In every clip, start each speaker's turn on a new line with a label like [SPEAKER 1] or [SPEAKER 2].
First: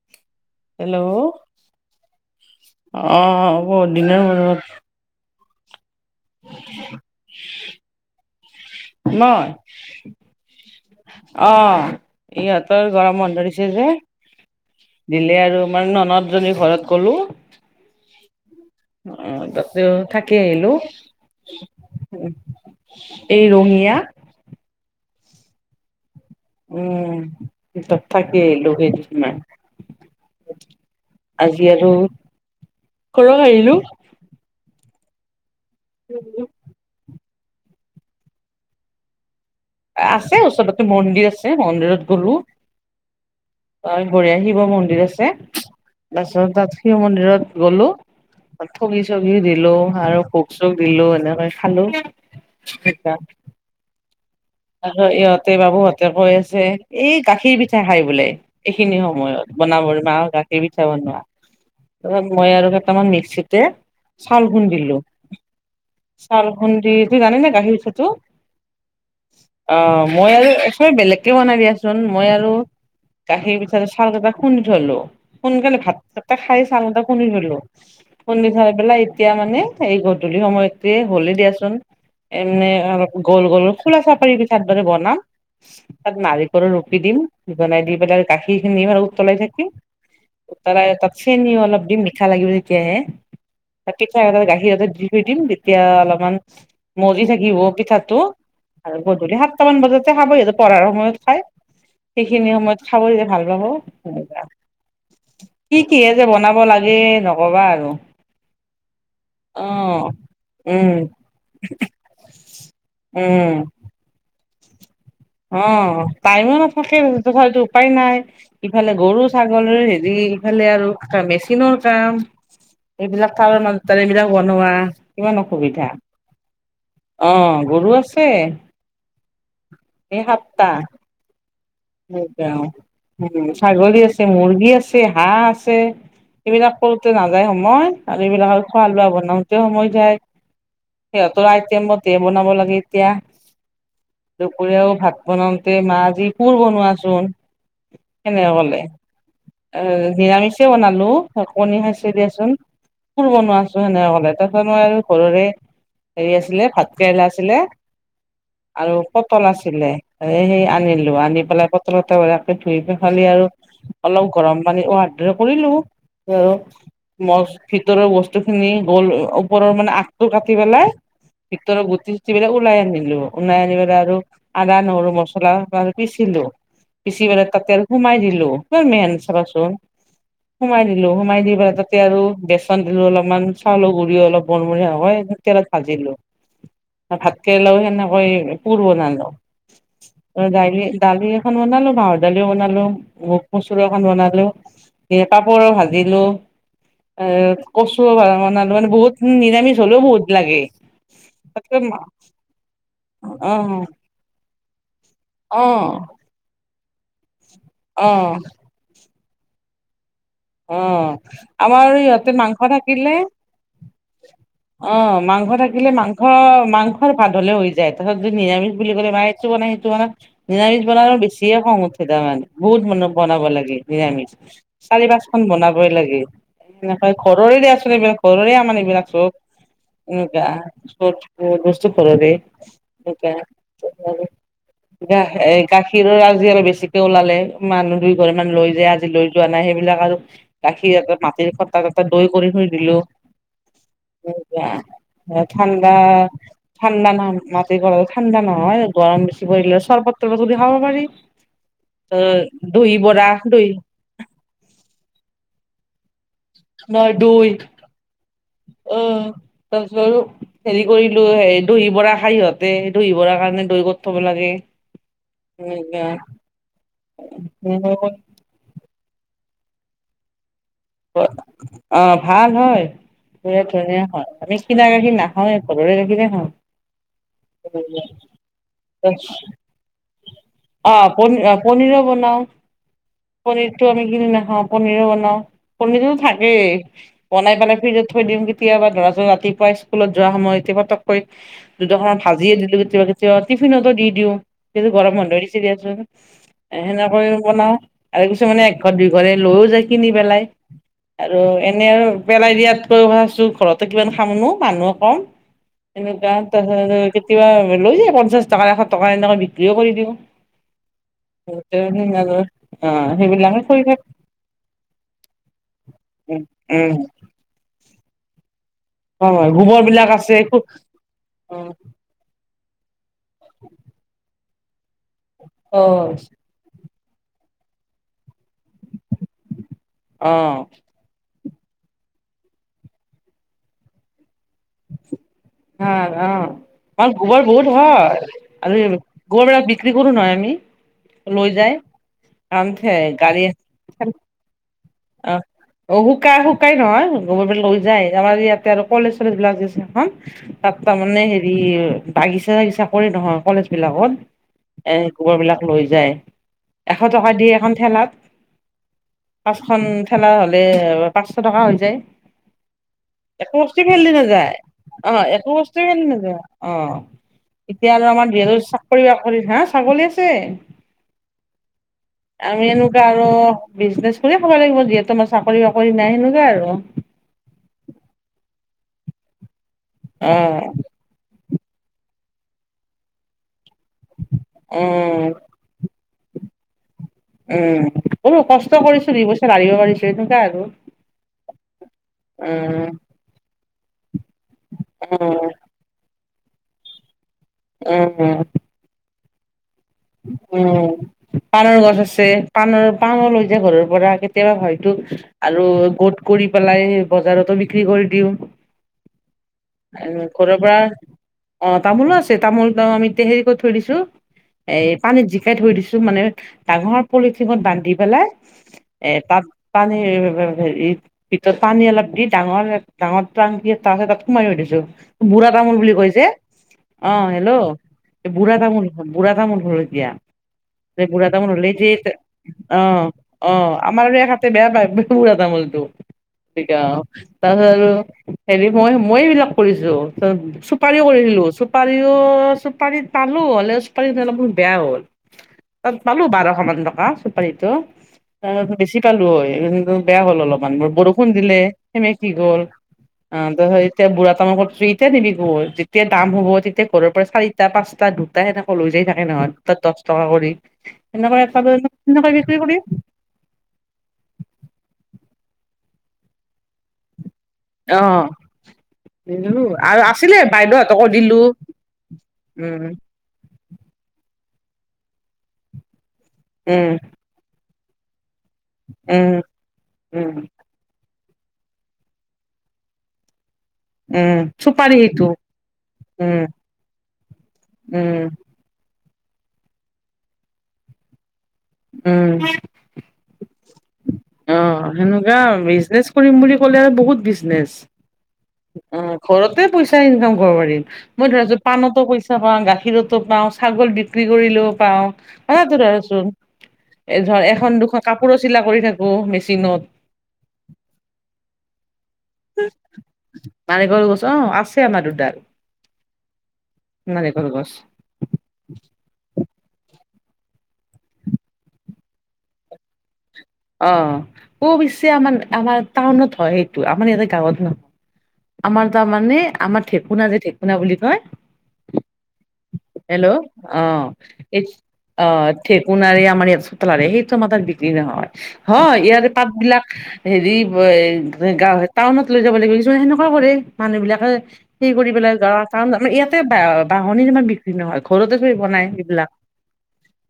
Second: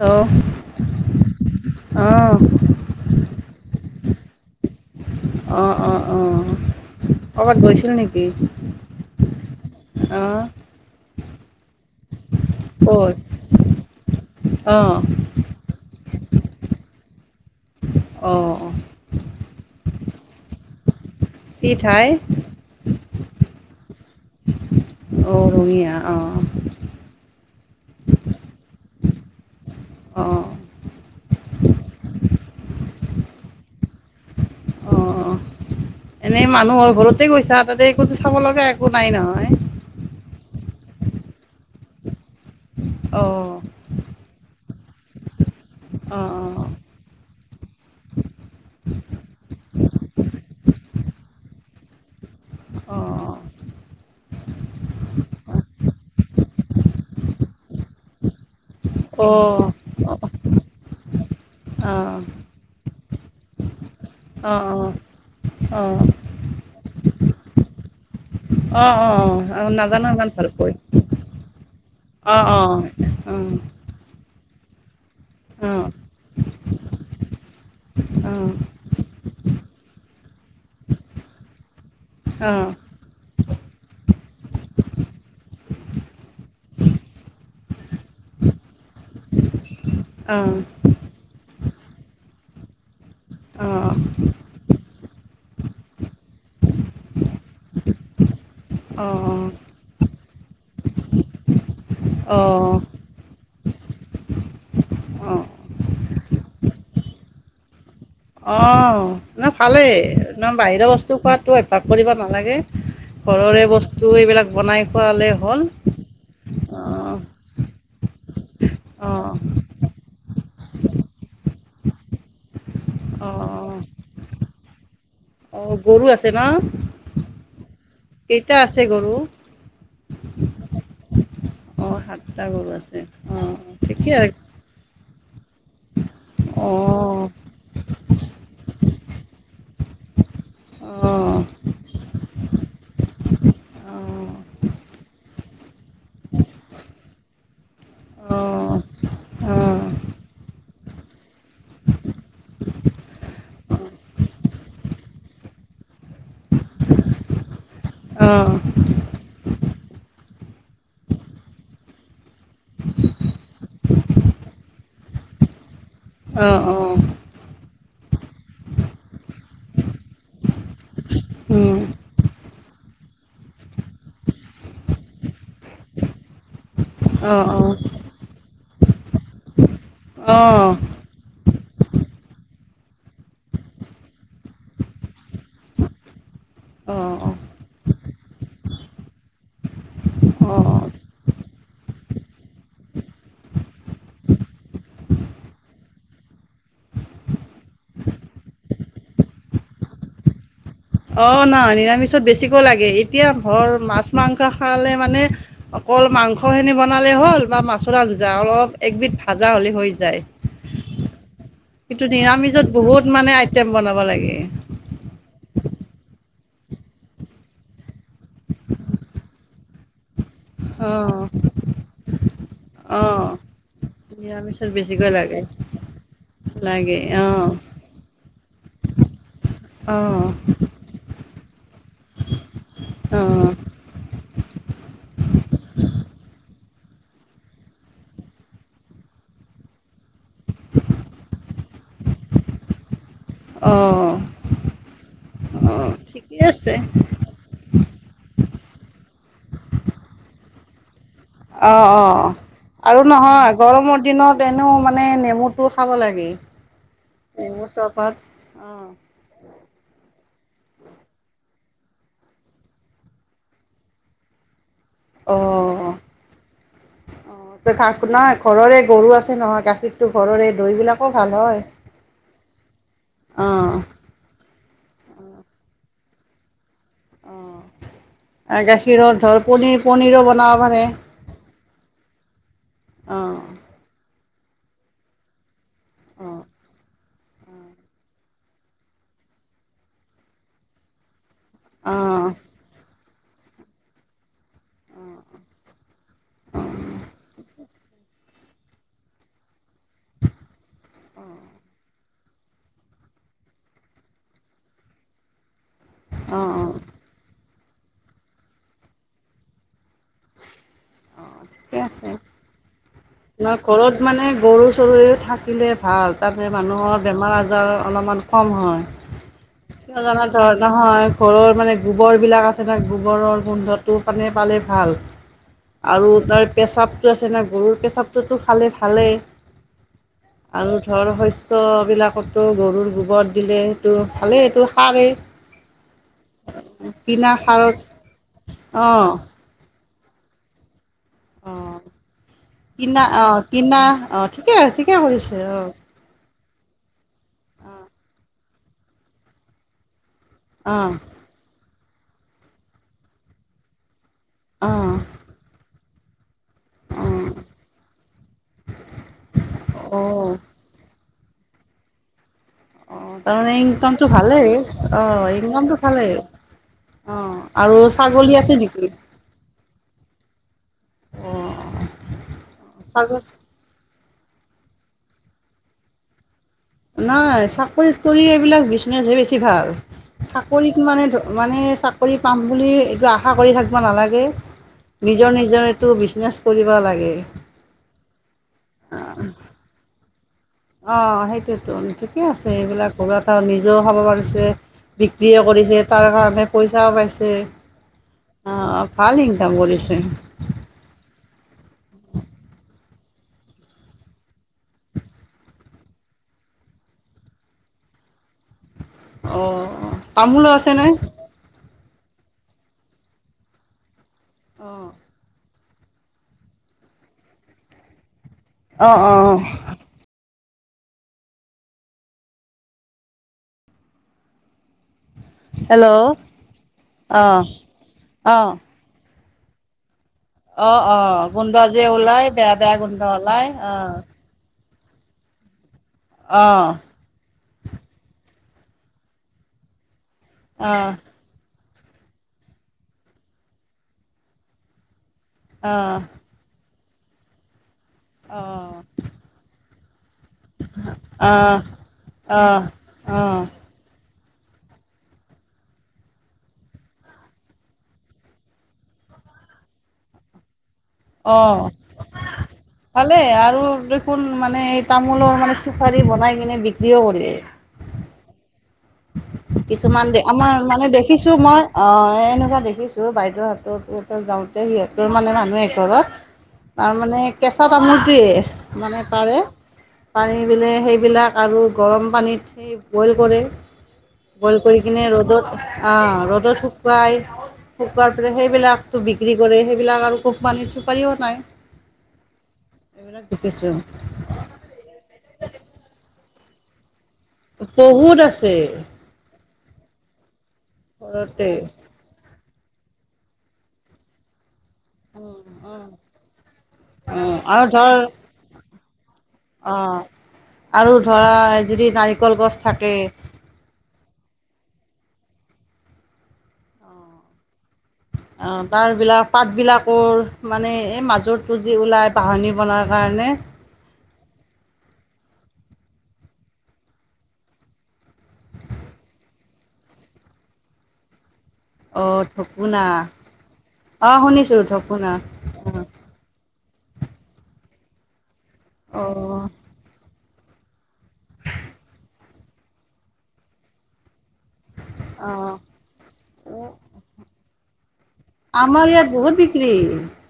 [SPEAKER 1] Hello
[SPEAKER 2] hello আহ
[SPEAKER 1] অঁ
[SPEAKER 2] বহুত দিনৰ মূৰত।
[SPEAKER 1] অ', অ', অ'। কৰ'বাত গৈছিল নেকি
[SPEAKER 2] মই
[SPEAKER 1] আহ?
[SPEAKER 2] অ', ইহঁতৰ
[SPEAKER 1] ক'ত
[SPEAKER 2] গৰম বন্ধ ধৰিছে যে,
[SPEAKER 1] অঁ
[SPEAKER 2] দিল্লী এই আৰু আমাৰ ননদ জনীৰ ঘৰত গলো।
[SPEAKER 1] অ', অ'।
[SPEAKER 2] অ', তাতে থাকি আহিলোঁ।
[SPEAKER 1] কি ঠাই?
[SPEAKER 2] এই ৰঙিয়া।
[SPEAKER 1] অ, ৰঙিয়া, অ'।
[SPEAKER 2] উম, তাত থাকি আহিলোঁ কেদিনমান।
[SPEAKER 1] অ'।
[SPEAKER 2] আজি আৰু ঘৰত আহিলো।
[SPEAKER 1] অ', অ', এনেই মানুহৰ ঘৰতে গৈছা। তাতে একোতো চাব লগা একো নাই নহয়?
[SPEAKER 2] আছে ওচৰতে মন্দিৰ আছে। মন্দিৰত গলো।
[SPEAKER 1] অঁ
[SPEAKER 2] [unintelligible] বোৰে শিৱ মন্দিৰ আছে, তাৰপিছত
[SPEAKER 1] অঁ
[SPEAKER 2] তাত শিৱ মন্দিৰত গ'লো। থগি চবিও দিলো আৰু ভোক চোক দিলো এনেকৈ খালো।
[SPEAKER 1] অঁ
[SPEAKER 2] [inaudible] আৰু ইহঁতে বাবুহঁতে কৈ আছে, এই গাখীৰ পিঠা খাই বোলে। এইখিনি সময়ত
[SPEAKER 1] অঁ
[SPEAKER 2] বনাবৰ,
[SPEAKER 1] অঁ
[SPEAKER 2] মা গাখীৰ পিঠা বনোৱা।
[SPEAKER 1] অঁ অঁ
[SPEAKER 2] তাৰপাছত মই আৰু দুটামান মিক্সিতে চাউল
[SPEAKER 1] অঁ অঁ
[SPEAKER 2] খুন্দিলোঁ।
[SPEAKER 1] অঁ
[SPEAKER 2] চাউল খুন্দি, এইটো জানেনে গাখীৰ পিঠাটো?
[SPEAKER 1] অ', অ', অ'।
[SPEAKER 2] অ', মই আৰু [unintelligible] বেলেগকে বনাই দিয়াচোন, মই
[SPEAKER 1] অঁ
[SPEAKER 2] আৰু
[SPEAKER 1] অঁ অঁ
[SPEAKER 2] গাখীৰ চাউল কেইটা খুন্দি থলোঁ, সোনকালে
[SPEAKER 1] অঁ
[SPEAKER 2] ভাতকিটা খাই চাউল কেইটা খুন্দি থলোঁ।
[SPEAKER 1] অঁ অঁ
[SPEAKER 2] খুন্দিঠই পেলাই। এতিয়া মানে এই গধূলি সময়কে হলে দিয়াচোন।
[SPEAKER 1] অঁ
[SPEAKER 2] এনে অলপ গোল গোল খোলা চাপৰী পিঠাৰ দৰে বনাম। তাত নাৰিকল ৰুপি দিম। বনাই দি পেলাই গাখীৰ খিনি উতলাই থাকিম।
[SPEAKER 1] অঁ
[SPEAKER 2] তাত চেনিও অলপ দিম। মিঠা লাগিব তেতিয়াহে। পিঠা কেইটা গাখীৰতে দি থৈ দিম, তেতিয়া অলপমান মলি থাকিব পিঠাটো। আৰু গধূলি
[SPEAKER 1] অঁ
[SPEAKER 2] সাতটামান বজাতে খাব। সিহতে পঢ়াৰ সময়ত খাই,
[SPEAKER 1] অঁ
[SPEAKER 2] সেইখিনি সময়ত
[SPEAKER 1] অঁ
[SPEAKER 2] খাব তেতিয়া ভাল পাব।
[SPEAKER 1] অঁ
[SPEAKER 2] কি কি যে বনাব লাগে। নক'বা আৰু।
[SPEAKER 1] অহ,
[SPEAKER 2] অ
[SPEAKER 1] ভালেই নহ। বাহিৰৰ
[SPEAKER 2] উম
[SPEAKER 1] বস্তু খোৱাটো অইভ্যাস কৰিব নালাগে।
[SPEAKER 2] উম
[SPEAKER 1] ঘৰৰে বস্তু এইবিলাক বনাই খোৱালে হ'ল
[SPEAKER 2] অহ, টাইমো নাথাকে
[SPEAKER 1] অঁ
[SPEAKER 2] তথাপিও উপায় নাই। ইফালে
[SPEAKER 1] অঁ
[SPEAKER 2] গৰু- ছাগলীৰ হেৰি, ইফালে আৰু মেচিনৰ কাম। এইবিলাক কামৰ
[SPEAKER 1] অঁ
[SPEAKER 2] মাজত তাৰ এইবিলাক বনোৱা। কিমান
[SPEAKER 1] অঁ
[SPEAKER 2] অসুবিধা,
[SPEAKER 1] গৰু আছে ন
[SPEAKER 2] অ' গৰু আছে।
[SPEAKER 1] ছে গৰু।
[SPEAKER 2] এই সপ্তাহ।
[SPEAKER 1] অঁ সাতটা গৰু আছে অঁ
[SPEAKER 2] ছাগলী
[SPEAKER 1] ঠিকে
[SPEAKER 2] আছে মুৰ্গী আছে হাঁহ আছে এইবিলাক কৰ
[SPEAKER 1] অঁ
[SPEAKER 2] নাযায় সময় আৰু এইবিলাক আৰু খোৱা লোৱা বনাওঁতে সময় যায়।
[SPEAKER 1] অঁ
[SPEAKER 2] সিহঁতৰ আইটেম মতে বনাব লাগে এতিয়া।
[SPEAKER 1] অঁ
[SPEAKER 2] দুপৰীয়াও ভাত বনাওঁতে, মা যি কোৰ বনোৱাচোন। সেনে
[SPEAKER 1] অঁ
[SPEAKER 2] কলে।
[SPEAKER 1] অঁ
[SPEAKER 2] এ, নিৰামিচেই বনালোঁ কণী খাইছে দিয়াচোন। একো বনোৱা চনোৱা নাই [unintelligible] তাৰপা মই আৰু ঘৰৰে হেৰি আছিলে ভাত কেৰেলা আছিলে।
[SPEAKER 1] অ'।
[SPEAKER 2] আৰু পটল আছিলে এ, সেই আনি লো, আনি পেলাই পটল এটা [unintelligible] ধুই পখালি আৰু অলপ গৰম পানী [unintelligible] কৰিলোঁ আৰু।
[SPEAKER 1] অঁ অঁ
[SPEAKER 2] মচ ভিতৰৰ বস্তুখিনি গ'ল ওপৰৰ মানে আগটো কাটি পেলাই
[SPEAKER 1] উম,
[SPEAKER 2] ভিতৰত গুটি চুটি বিলাক ওলাই আনিলোঁ ওলাই আনি পেলাই আৰু আদা, নহৰু, মছলা পিচিলোঁ, পিচি
[SPEAKER 1] অঁ
[SPEAKER 2] পেলাই
[SPEAKER 1] অঁ
[SPEAKER 2] তাতে আৰু সোমাই দিলোঁ কিমান মেহন চাবাচোন।
[SPEAKER 1] অঁ
[SPEAKER 2] সোমাই দি লোঁ, সোমাই দি পেলাই তাতে আৰু বেচন দিলোঁ অলপমান চাউলৰ গুৰি অলপ বৰমৰিয়া হয় তেলত ভাজি দিলোঁ আৰু
[SPEAKER 1] অঁ
[SPEAKER 2] ভাতকেৰেলা সেনেকৈয়ে পোৰ বনালোঁ।
[SPEAKER 1] অঁ অঁ
[SPEAKER 2] দাইলি দালি এখন বনালোঁ মাহৰ দালিও বনালোঁ মগু মচুৰ এখন বনালোঁ। [unintelligible] ভাজিলোঁ। এ, কচু [unintelligible] বনালোঁ মানে বহুত নিৰামিষ হ'লেও বহুত লাগে।
[SPEAKER 1] অ', নাই
[SPEAKER 2] তাতকে
[SPEAKER 1] নিৰামিষত বেছিকৈ লাগে, এতিয়া
[SPEAKER 2] অ
[SPEAKER 1] ঘৰ মাছ মাংস খালে মানে
[SPEAKER 2] অ
[SPEAKER 1] অকল মাংসখিনি বনালে হ'ল বা মাছৰ
[SPEAKER 2] অ
[SPEAKER 1] আঞ্জা অলপ একবিধ ভাজা হ'লে হৈ যায়।
[SPEAKER 2] উম।
[SPEAKER 1] কিন্তু নিৰামিষত বহুত মানে আইটেম বনাব লাগে।
[SPEAKER 2] অ', মাংস থাকিলে মাংস, মাংসৰ ভাত হ'লে হৈ যায় তাৰপিছত যদি নিৰামিষ বুলি ক'লে মায় ই এইটো বনা, সেইটো বনা। নিৰামিষ বনাব
[SPEAKER 1] অ'
[SPEAKER 2] বেছিয়ে খং উঠে তাৰমানে বহুত মানে
[SPEAKER 1] অ'
[SPEAKER 2] বনাব লাগে। নিৰামিষ,
[SPEAKER 1] নিৰামিষত বেছিকৈ
[SPEAKER 2] চাৰিপাঁচ
[SPEAKER 1] লাগে
[SPEAKER 2] বনাবই লাগে,
[SPEAKER 1] লাগে
[SPEAKER 2] এনেকা
[SPEAKER 1] অ'
[SPEAKER 2] ঘৰৰে আচোন এইবিলাক ঘৰৰে আমান এইবিলাক চব
[SPEAKER 1] অ'
[SPEAKER 2] এনেকা, চব বস্তু ঘৰৰে এনেকা
[SPEAKER 1] অ'
[SPEAKER 2] গা এ, গাখীৰৰ আজি অলপ বেছিকে ওলালে মানুহ দুই ঘৰ মান লৈ যায়, আজি লৈ যোৱা নাই সেইবিলাক আৰু গাখীৰ এটা মাটিৰ [unintelligible] এটা দৈ কৰি থৈ দিলোঁ।
[SPEAKER 1] অ' অ'
[SPEAKER 2] ঠাণ্ডা,
[SPEAKER 1] ঠিকে আছে
[SPEAKER 2] ঠাণ্ডা নহ কৰা ঠাণ্ডা নহয়, গৰম বেছি পৰিলে চৰবত তৰবতত খাব পাৰি।
[SPEAKER 1] অ', অ',
[SPEAKER 2] দহি
[SPEAKER 1] আৰু
[SPEAKER 2] বৰা
[SPEAKER 1] নহয়
[SPEAKER 2] দহি
[SPEAKER 1] গৰম দিনত এনেও মানে নেমুটো খাব লাগে।
[SPEAKER 2] [inaudible]
[SPEAKER 1] [inaudible]
[SPEAKER 2] উম, [unintelligible] আৰু। হেৰি কৰিলোঁ হে দহি বৰা খাই সিহঁতে দহি বৰা কাৰণে দৈ কৰি থ'ব লাগে।
[SPEAKER 1] অ'।
[SPEAKER 2] [inaudible]
[SPEAKER 1] অ', গা নহয় ঘৰৰে গৰু আছে নহয় গাখীৰটো ঘৰৰে দৈবিলাকো ভাল হয়।
[SPEAKER 2] অ', ভাল হয়,
[SPEAKER 1] অ
[SPEAKER 2] বিৰা ধুনীয়া হয়, আমি কিনা গাখীৰ নাখাওঁৱে ঘৰৰে গাখীৰে খাওঁ।
[SPEAKER 1] অ', গাখীৰৰ ধৰ পনীৰ, পনীৰো বনাব পাৰে।
[SPEAKER 2] অ পনীৰো বনাওঁ
[SPEAKER 1] অ অ
[SPEAKER 2] পনীৰটো আমি কিনি নাখাওঁ পনীৰো বনাওঁ। পনীৰো থাকেই। বনাই পেলাই ফ্ৰিজত থৈ দিওঁ কেতিয়াবা [unintelligible] ৰাতিপুৱা স্কুল যোৱা সময় ইঁহতক
[SPEAKER 1] অ
[SPEAKER 2] দুডোখৰ ভাজি দিলোঁ [unintelligible] টিফিনতো দি দিওঁ এতিয়াটো গৰম বন্ধ দিছে দিয়াচোন। সেনেকৈও বনাওঁ আৰু কিছুমানে এঘৰ দুইঘৰে লৈও যায় কিনি পেলায়। আৰু এনে আৰু পেলাই দিয়াত ভাবছোঁ ঘৰতে কিমান খামনো মানুহো কম। এনেকুৱা
[SPEAKER 1] অ অ
[SPEAKER 2] তাৰ কেতিয়াবা লৈ যায় পঞ্চাশ টকা, এশ টকা এনেকৈ বিক্ৰীও কৰি দিওঁ। [inaudible]
[SPEAKER 1] অ নহয়
[SPEAKER 2] কৰি
[SPEAKER 1] ঘৰত
[SPEAKER 2] থাক
[SPEAKER 1] মানে গৰু চৰু থাকিলে ভাল,
[SPEAKER 2] উম
[SPEAKER 1] তাতে
[SPEAKER 2] উম
[SPEAKER 1] মানুহৰ বেমাৰ আজাৰৰ
[SPEAKER 2] অ', গোবৰ বিলাক আছে খু
[SPEAKER 1] অলপমান
[SPEAKER 2] অ',
[SPEAKER 1] [unintelligible] গোবৰবিলাক আছে না গোবৰৰ গোন্ধটো মানে পালে ভাল আৰু
[SPEAKER 2] অ',
[SPEAKER 1] তাৰ পেচাবটো আছে না গৰুৰ পেচাবটোতো খালে ভালেই
[SPEAKER 2] হা
[SPEAKER 1] আৰু ধৰ শস্যবিলাকতো গৰুৰ গোবৰত দিলে সেইটো ভালেই এইটো। সাৰেই
[SPEAKER 2] হা অহ
[SPEAKER 1] কিনা
[SPEAKER 2] গোবৰ বহুত
[SPEAKER 1] সাৰত
[SPEAKER 2] হয় আৰু
[SPEAKER 1] অঁ
[SPEAKER 2] গোবৰ বিলাক বিক্ৰী কৰো নহয় আমি। লৈ যায়
[SPEAKER 1] অঁ কিনা
[SPEAKER 2] [unintelligible]
[SPEAKER 1] অঁ
[SPEAKER 2] গাড়ী
[SPEAKER 1] কিনা অঁ ঠিকে ঠিকে কৰিছে
[SPEAKER 2] অহ।
[SPEAKER 1] অঁ
[SPEAKER 2] অ', শুকাই শুকাই নহয় গোবৰ বিলাক লৈ যায় আমাৰ ইয়াতে আৰু কলেজ চলেজ বিলাকছে এখন তাত
[SPEAKER 1] অঁ
[SPEAKER 2] তাৰমানে হেৰি বাগিচা বাগিছা কৰি নহয় কলেজ বিলাকত
[SPEAKER 1] অঁ
[SPEAKER 2] এ গোবৰ বিলাক লৈ যায়। এশ
[SPEAKER 1] অঁ
[SPEAKER 2] টকা দি এখন ঠেলাত পাঁচখন
[SPEAKER 1] অঁ
[SPEAKER 2] ঠেলা হ'লে পাঁচশ টকা হৈ যায়।
[SPEAKER 1] অ', তাৰ
[SPEAKER 2] একো
[SPEAKER 1] মানে
[SPEAKER 2] বস্তু
[SPEAKER 1] ইনকম টো
[SPEAKER 2] খেলি নাযায়
[SPEAKER 1] ভালেই অ',
[SPEAKER 2] একো বস্তু
[SPEAKER 1] ইনকামটো
[SPEAKER 2] খেলি
[SPEAKER 1] ভালেই
[SPEAKER 2] নাযায়
[SPEAKER 1] অ', আৰু
[SPEAKER 2] এতিয়া আমাৰ
[SPEAKER 1] ছাগলী
[SPEAKER 2] যিহেতু
[SPEAKER 1] আছে নি?
[SPEAKER 2] চাকৰি বাকৰিত হা ছাগলী আছে
[SPEAKER 1] অঁ
[SPEAKER 2] আমি এনেকুৱা
[SPEAKER 1] ছাগল
[SPEAKER 2] আৰু বিজনেচ কৰিয়ে খাৱ লাগিব যিহেতু আমাৰ চাকৰি বাকৰি নাই সেনেকুৱা আৰু।
[SPEAKER 1] নাই চাকৰিত কৰি এইবিলাক বিজনেচহে বেছি ভাল
[SPEAKER 2] অ
[SPEAKER 1] চাকৰিত মানে ধৰ মানে চাকৰি পাম বুলি এইটো আশা কৰি থাকিব নালাগে
[SPEAKER 2] উম
[SPEAKER 1] নিজৰ নিজৰ টো বিজনেছ কৰিব লাগে।
[SPEAKER 2] উম, বলো কষ্ট কৰিছো দুই পইচা লাৰিব পাৰিছো এনেকোৱা আৰু।
[SPEAKER 1] অ', সেইটোৱেতো ঠিকে আছে
[SPEAKER 2] উম
[SPEAKER 1] এইবিলাক এটা নিজেও খাব পাৰিছে।
[SPEAKER 2] উম
[SPEAKER 1] বিক্ৰীয়ে কৰিছে তাৰ কাৰণে পইচাও পাইছে।
[SPEAKER 2] উম, উম।
[SPEAKER 1] অঁ ভাল ইনকাম কৰিছে।
[SPEAKER 2] উম। পাণৰ গছ আছে পাণৰ পাণো লৈ যায় ঘৰৰ পৰা কেতিয়াবা হয়তো আৰু গোট কৰি পেলাই বজাৰতো বিক্ৰী কৰি দিওঁ।
[SPEAKER 1] অঁ
[SPEAKER 2] আৰু
[SPEAKER 1] তামোলো
[SPEAKER 2] ঘৰ পৰা
[SPEAKER 1] আছেনে
[SPEAKER 2] অ', তামোলো আছে তামোল ত আমি হেৰি কৈ থৈ দিছো। এ
[SPEAKER 1] অঁ
[SPEAKER 2] পানীত জিকাই থৈ দিছো মানে ডাঙৰৰ পলিথিনত বান্ধি পেলাই।
[SPEAKER 1] অঁ
[SPEAKER 2] এ
[SPEAKER 1] অঁ
[SPEAKER 2] তাত পানীৰ ভিতৰত পানী অলপ দি ডাঙৰ ডাঙৰ টংকি এটা আছে তাত সোমাই থৈ দিছো। বুঢ়া তামোল
[SPEAKER 1] হেল্ল'
[SPEAKER 2] বুলি কয় যে অ',
[SPEAKER 1] অঁ
[SPEAKER 2] হেল্ল' এই
[SPEAKER 1] অঁ
[SPEAKER 2] বুঢ়া তামোল বুঢ়া [unintelligible] বুঢ়া তামোল
[SPEAKER 1] অঁ অঁ গোন্ধ
[SPEAKER 2] হলে যে
[SPEAKER 1] ওলাই বেয়া বেয়া গোন্ধ
[SPEAKER 2] অ',
[SPEAKER 1] ওলাই
[SPEAKER 2] অ',
[SPEAKER 1] অঁ
[SPEAKER 2] আমাৰ আৰু এখেতে বেয়া পাই বুঢ়া তামোলটো।
[SPEAKER 1] অঁ
[SPEAKER 2] তাৰপিছত আৰু হেৰি মই মই এইবিলাক কৰিছো
[SPEAKER 1] অঁ
[SPEAKER 2] চুপাৰিও কৰিছিলো চুপাৰিও চুপাৰিত পালো হ'লেও চুপাৰি খিনি অলপ মান বেয়া হ'ল। তাত
[SPEAKER 1] অঁ
[SPEAKER 2] পালো বাৰশ মান টকা চুপাৰীটো ত
[SPEAKER 1] অঁ
[SPEAKER 2] বেছি পালো হয়। বেয়া হ'ল অলপমান বৰষুণ দিলে
[SPEAKER 1] অঁ
[SPEAKER 2] সেমেকি গ'ল
[SPEAKER 1] অঁ
[SPEAKER 2] অ', ত' তেতিয়া বুঢ়া তামুল কতো এতিয়া নিবি গ যেতিয়া দাম হ'ব তেতিয়া ঘৰৰ পৰা চাৰিটা পাঁচটা দুটা সেনেক লৈ যায় থাকে নহয় তাত দহ টকা কৰি এনেক
[SPEAKER 1] অঁ অঁ
[SPEAKER 2] এ বিক্ৰী কৰি
[SPEAKER 1] ভালে আৰু দেখোন মানে এই তামোলৰ মানে চুপাৰি বনাই কিনে বিক্ৰীও কৰে।
[SPEAKER 2] অ'।
[SPEAKER 1] কিছুমান দে
[SPEAKER 2] আছিলে
[SPEAKER 1] আমাৰ মানে
[SPEAKER 2] বাইদেউহঁতকো
[SPEAKER 1] দেখিছো
[SPEAKER 2] দিলো
[SPEAKER 1] মই অ', এনেকুৱা
[SPEAKER 2] উম
[SPEAKER 1] দেখিছো বাইদেউৰ হাতৰ যাওঁতে সিহঁতৰ মানে মানুহে ঘৰত
[SPEAKER 2] উম
[SPEAKER 1] তাৰ মানে কেঁচা তামোলটয়ে মানে
[SPEAKER 2] উম
[SPEAKER 1] পাৰে
[SPEAKER 2] উম,
[SPEAKER 1] পাৰি মেলি সেইবিলাক আৰু গৰম পানীত সেই বইল কৰে।
[SPEAKER 2] উম,
[SPEAKER 1] বইল কৰি
[SPEAKER 2] চুপাৰী
[SPEAKER 1] কিনে
[SPEAKER 2] সেইটো
[SPEAKER 1] ৰ'দত আহ
[SPEAKER 2] উম,
[SPEAKER 1] ৰ'দত শুকুৱাই শুকোৱাৰ
[SPEAKER 2] উম,
[SPEAKER 1] পৰা সেইবিলাক বিক্ৰী কৰে সেইবিলাক আৰু কোম্পানীৰ চুপাৰিও নাই।
[SPEAKER 2] উম। অ', সেনেকুৱা বিজনেচ কৰিম বুলি ক'লে বহুত বিজনেচ
[SPEAKER 1] বহুত আছে
[SPEAKER 2] অ'। ঘৰতে পইচা ইনকাম কৰিব পাৰিম মই ধৰাছো
[SPEAKER 1] ঘৰতে
[SPEAKER 2] পানত পইচা পাওঁ গাখীৰতো পাওঁ ছাগল বিক্ৰী কৰিলেও পাওঁ
[SPEAKER 1] উম
[SPEAKER 2] কথাটো
[SPEAKER 1] উম,
[SPEAKER 2] ধৰা চোন। এ ধৰ এখন দুখন কাপোৰো চিলাই কৰি থাকো মে
[SPEAKER 1] অ', আৰু ধৰা যদি নাৰিকল গছ থাকে।
[SPEAKER 2] নাৰিনকল গছ অ', আছে আমাৰ দুডাল নাৰিকল গছ
[SPEAKER 1] তাৰবিলাক পাতবিলাকৰ মানে এই মাজত পুঁজি ওলাই বাহনি বনোৱাৰ কাৰণে
[SPEAKER 2] অ', অছে আমাৰ আমাৰ টাউনত হয় সেইটো আমাৰ ইয়াতে গাঁৱত নহয় আমাৰ তাৰমানে আমাৰ ঠেকুনা যে ঠেকুনা বুলি কয়
[SPEAKER 1] অ ঢকুনা
[SPEAKER 2] হেল্ল' অ',
[SPEAKER 1] শুনিছো
[SPEAKER 2] এই
[SPEAKER 1] ঢকুনা
[SPEAKER 2] অ', ঠেকনাৰে আমাৰ লাৰে সেইটো মাতাৰ বিক্ৰী নহয় হয়
[SPEAKER 1] অ
[SPEAKER 2] ইয়াৰ পাত বিলাক হেৰি গাঁৱ টাউনত লৈ যাব লাগিব কি সেনেকুৱা কৰে মানুহ বিলাকে সেই কৰি
[SPEAKER 1] অ
[SPEAKER 2] পেলাই যোৱা কাৰণ জান ইয়াতে বা
[SPEAKER 1] অ
[SPEAKER 2] বাহনি ইমান বি
[SPEAKER 1] আমাৰ ইয়াত বহুত বিক্ৰী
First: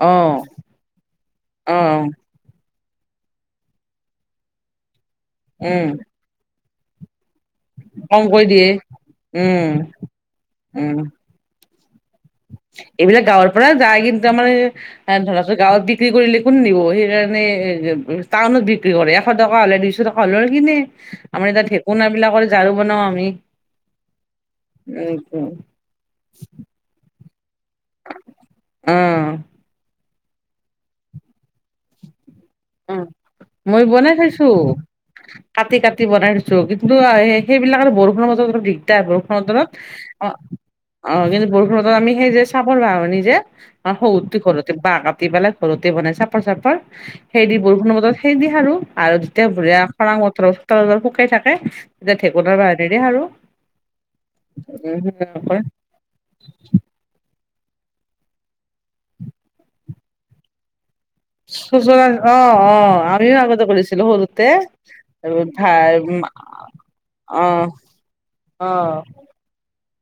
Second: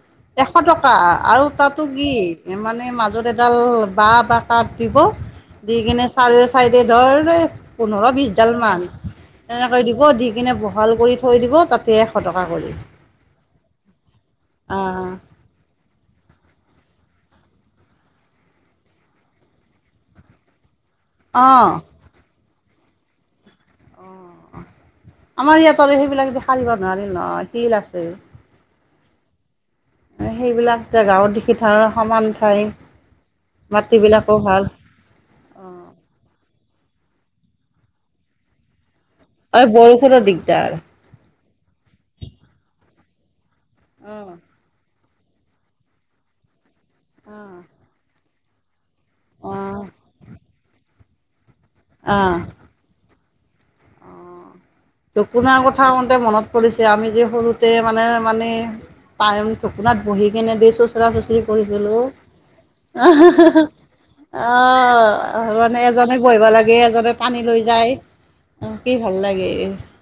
[SPEAKER 2] অ
[SPEAKER 1] এশ টকা আৰু
[SPEAKER 2] অ
[SPEAKER 1] তাতো কি মানে মাজত এডাল বাঁহ বা কাঠ দিব দি
[SPEAKER 2] উম
[SPEAKER 1] কিনে চাৰে চাই ধৰ পোন্ধৰ
[SPEAKER 2] কমকৈ
[SPEAKER 1] বিশডাল
[SPEAKER 2] দিয়ে
[SPEAKER 1] মান
[SPEAKER 2] উম
[SPEAKER 1] তেনেকৈ দিব দি কিনে বহাল
[SPEAKER 2] উম
[SPEAKER 1] কৰি থৈ দিব তাতে এশ টকা কৰি
[SPEAKER 2] এইবিলাক গাওঁৰ পৰা যায় কিন্তু
[SPEAKER 1] অঁ
[SPEAKER 2] আমাৰ ধৰা গাঁওত বিক্ৰী কৰিলে কোন নিব সেইকাৰণে টাউনত বিক্ৰী কৰে এশ টকা হ'লে দুইশ টকা হ'লে কিনে। আমাৰ এ
[SPEAKER 1] অঁ
[SPEAKER 2] তাত ঢেকোনা বিলাকৰ ঝাৰু বনাও আমি।
[SPEAKER 1] অঁ
[SPEAKER 2] উম
[SPEAKER 1] আমাৰ ইয়াতত আৰু সেইবিলাক দে সাৰিব দিব নোৱাৰিল নহয় শিল আছে।
[SPEAKER 2] উম।
[SPEAKER 1] সেইবিলাক জেগাও দেখি থাও সমান ঠাই
[SPEAKER 2] উ মই বনাই
[SPEAKER 1] মাটিবিলাকো
[SPEAKER 2] থইছো।
[SPEAKER 1] ভাল
[SPEAKER 2] কাটি
[SPEAKER 1] অঁ
[SPEAKER 2] কাটি বনাই থয়ছো কিন্তু সেইবিলাক বৰষুণৰ মাজত অলপ দিগদাৰ আৰু
[SPEAKER 1] অই বৰষুণৰ দিগদাৰ।
[SPEAKER 2] অ', কিন্তু বৰষুণত আমি সেই যে চাপৰ ব নি যে
[SPEAKER 1] অঁ
[SPEAKER 2] শহৰঠে ঘৰতে বাহ কাটি পেলাই ঘৰতে বনাই চাপৰ চাপৰ সেইদি
[SPEAKER 1] অঁ
[SPEAKER 2] বৰষুণৰ বতৰত সেইদি সাৰো। আৰু যেতিয়া ভৰি
[SPEAKER 1] অঁ
[SPEAKER 2] খৰাং বতৰত শুকাই থাকে তেতিয়া
[SPEAKER 1] অঁ
[SPEAKER 2] ঢেকুনাৰ বাহনিৰে সাৰো। উম
[SPEAKER 1] ঢেকুনাৰ
[SPEAKER 2] সেনেকৈ
[SPEAKER 1] কথা কওঁতে মনত পৰিছে আমি যে সৰুতে মানে, মানে [unintelligible] ঢেকুনাত বহি কিনে যে চোচৰা চচৰি কৰিছিলো
[SPEAKER 2] চোচৰা অ অ
[SPEAKER 1] আ
[SPEAKER 2] আমিও আগতে কৰিছিলো সৰুতে
[SPEAKER 1] হা হা মানে এজনে
[SPEAKER 2] ভাই
[SPEAKER 1] বহিব লাগ এই এজনে টানি
[SPEAKER 2] অ
[SPEAKER 1] লৈ যায় অ', কি ভাল লাগে।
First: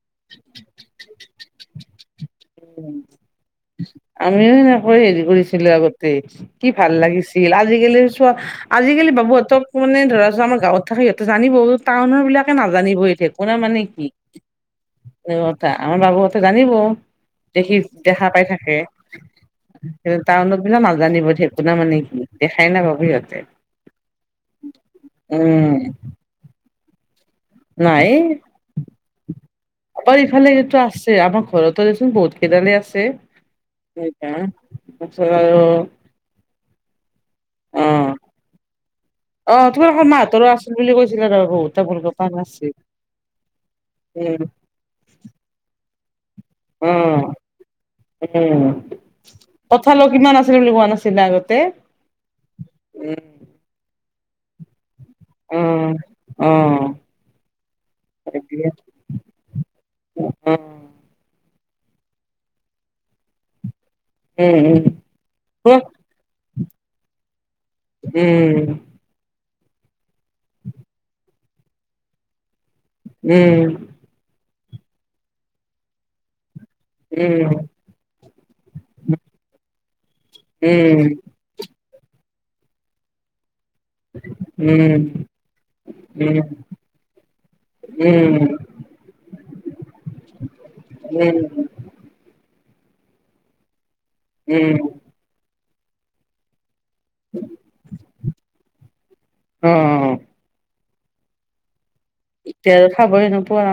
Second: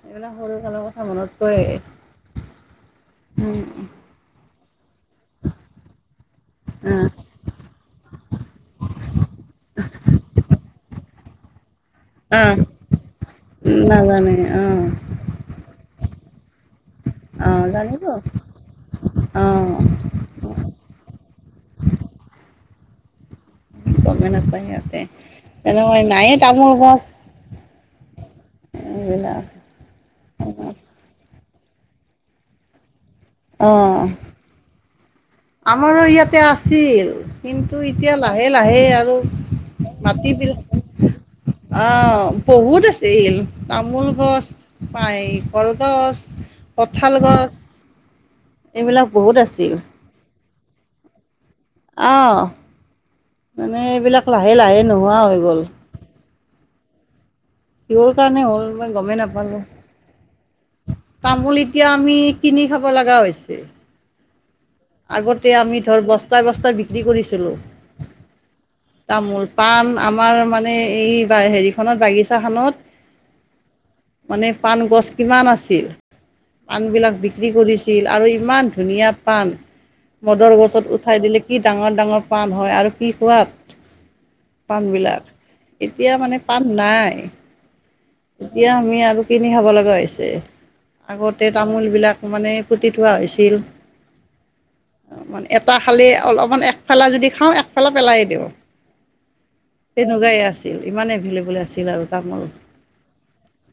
[SPEAKER 1] এইবিলাক সৰু কালৰ কথা মনত পৰে
[SPEAKER 2] উম
[SPEAKER 1] উম।
[SPEAKER 2] আমিও সেনেকৈ হেৰি কৰিছিলো আগতে কি ভাল
[SPEAKER 1] উম
[SPEAKER 2] লাগিছিল আজিকালি চোৱা আজিকালি বাবুহঁতক মানে ধৰা ছ আমাৰ গাঁওত থাকে সিহঁত জানিব টাউনৰ
[SPEAKER 1] অ
[SPEAKER 2] বিলাকে নাজানিব এই ঢেকুনা মানে কি?
[SPEAKER 1] নাজানে অ'।
[SPEAKER 2] স কথা আমাৰ বাবুহঁতে জানিব
[SPEAKER 1] অ
[SPEAKER 2] সেই
[SPEAKER 1] জানিব
[SPEAKER 2] দেখা পাই থাকে।
[SPEAKER 1] অ
[SPEAKER 2] স টাউনত বিলাক নাজানিব ঢেকুনা মানে কি দেখাই নাপাবো সিহঁতে।
[SPEAKER 1] গমে নাপায় সিহঁতে
[SPEAKER 2] উম
[SPEAKER 1] তেনেকই নায়ে তামোল গছ।
[SPEAKER 2] নাইয়ে।
[SPEAKER 1] এইবিলাক
[SPEAKER 2] অকল ইফালে এইটো আছে আমাৰ ঘৰতো দেচোন বহুত কেইটা আছে
[SPEAKER 1] অ
[SPEAKER 2] এনেকুৱা। আৰু।
[SPEAKER 1] আমাৰো ইয়াতে আছিল কিন্তু
[SPEAKER 2] অ
[SPEAKER 1] এতিয়া লাহে লাহে আৰু
[SPEAKER 2] অ তোমালোকৰ
[SPEAKER 1] মাটি
[SPEAKER 2] মাহঁতৰো
[SPEAKER 1] বিলাক
[SPEAKER 2] আছিল বুলি কৈছিলা ৰ বহুতটা কলগছ
[SPEAKER 1] অহ
[SPEAKER 2] আছিল
[SPEAKER 1] বহুত আছিল তামোল
[SPEAKER 2] উম
[SPEAKER 1] গছ নাই এ কলগছ কঁঠাল
[SPEAKER 2] অ
[SPEAKER 1] গছ
[SPEAKER 2] উম
[SPEAKER 1] এইবিলাক বহুত আছিল
[SPEAKER 2] কথালো কিমান আছিল বুলি কোৱা নাছিলে আগতে
[SPEAKER 1] অ',
[SPEAKER 2] উম
[SPEAKER 1] মানে এইবিলাক লাহে লাহে নোহোৱা হৈ গ'ল
[SPEAKER 2] অ অ'
[SPEAKER 1] কিহৰ
[SPEAKER 2] অ
[SPEAKER 1] কাৰণে হ'ল মই গমেই নাপালো
[SPEAKER 2] উম
[SPEAKER 1] তামুলী এতিয়া আমি কিনি খাব লগা হৈছে।
[SPEAKER 2] উম
[SPEAKER 1] আগতে
[SPEAKER 2] কোৱা,
[SPEAKER 1] আমি ধৰ বস্তা বস্তা বিক্ৰী কৰিছিলোঁ।
[SPEAKER 2] উম
[SPEAKER 1] তামোল পাণ আমাৰ মানে এই হেৰিখনত বাগিচাখনত
[SPEAKER 2] উম
[SPEAKER 1] মানে পাণ গছ কিমান আছিল পাণবিলাক বিক্ৰী
[SPEAKER 2] উম
[SPEAKER 1] কৰি আৰু ইমান ধুনীয়া পাণ কদৰ
[SPEAKER 2] উম
[SPEAKER 1] গছত
[SPEAKER 2] উম
[SPEAKER 1] উঠাই দিলে কি ডাঙৰ ডাঙৰ পাণ হয় আৰু কি সোৱাত পাণ
[SPEAKER 2] উম
[SPEAKER 1] বিলাক এতিয়া
[SPEAKER 2] উম
[SPEAKER 1] মানে পাণ নাই। এতিয়া আমি আৰু কিনি খাব লগা হৈছে
[SPEAKER 2] উম
[SPEAKER 1] আগতে তামোল তামোল বিলাক মানে পুটি থোৱা হৈছিল
[SPEAKER 2] উম
[SPEAKER 1] এটা ফালি অলপমান একফালা যদি খাওঁ একফালা পেলাই দিওঁ
[SPEAKER 2] অ
[SPEAKER 1] তেনেকুৱাই আছিল ইমান এভেলেবোল আছিল আৰু তামুল।
[SPEAKER 2] এতিয়া খাবই এ নোপোৱা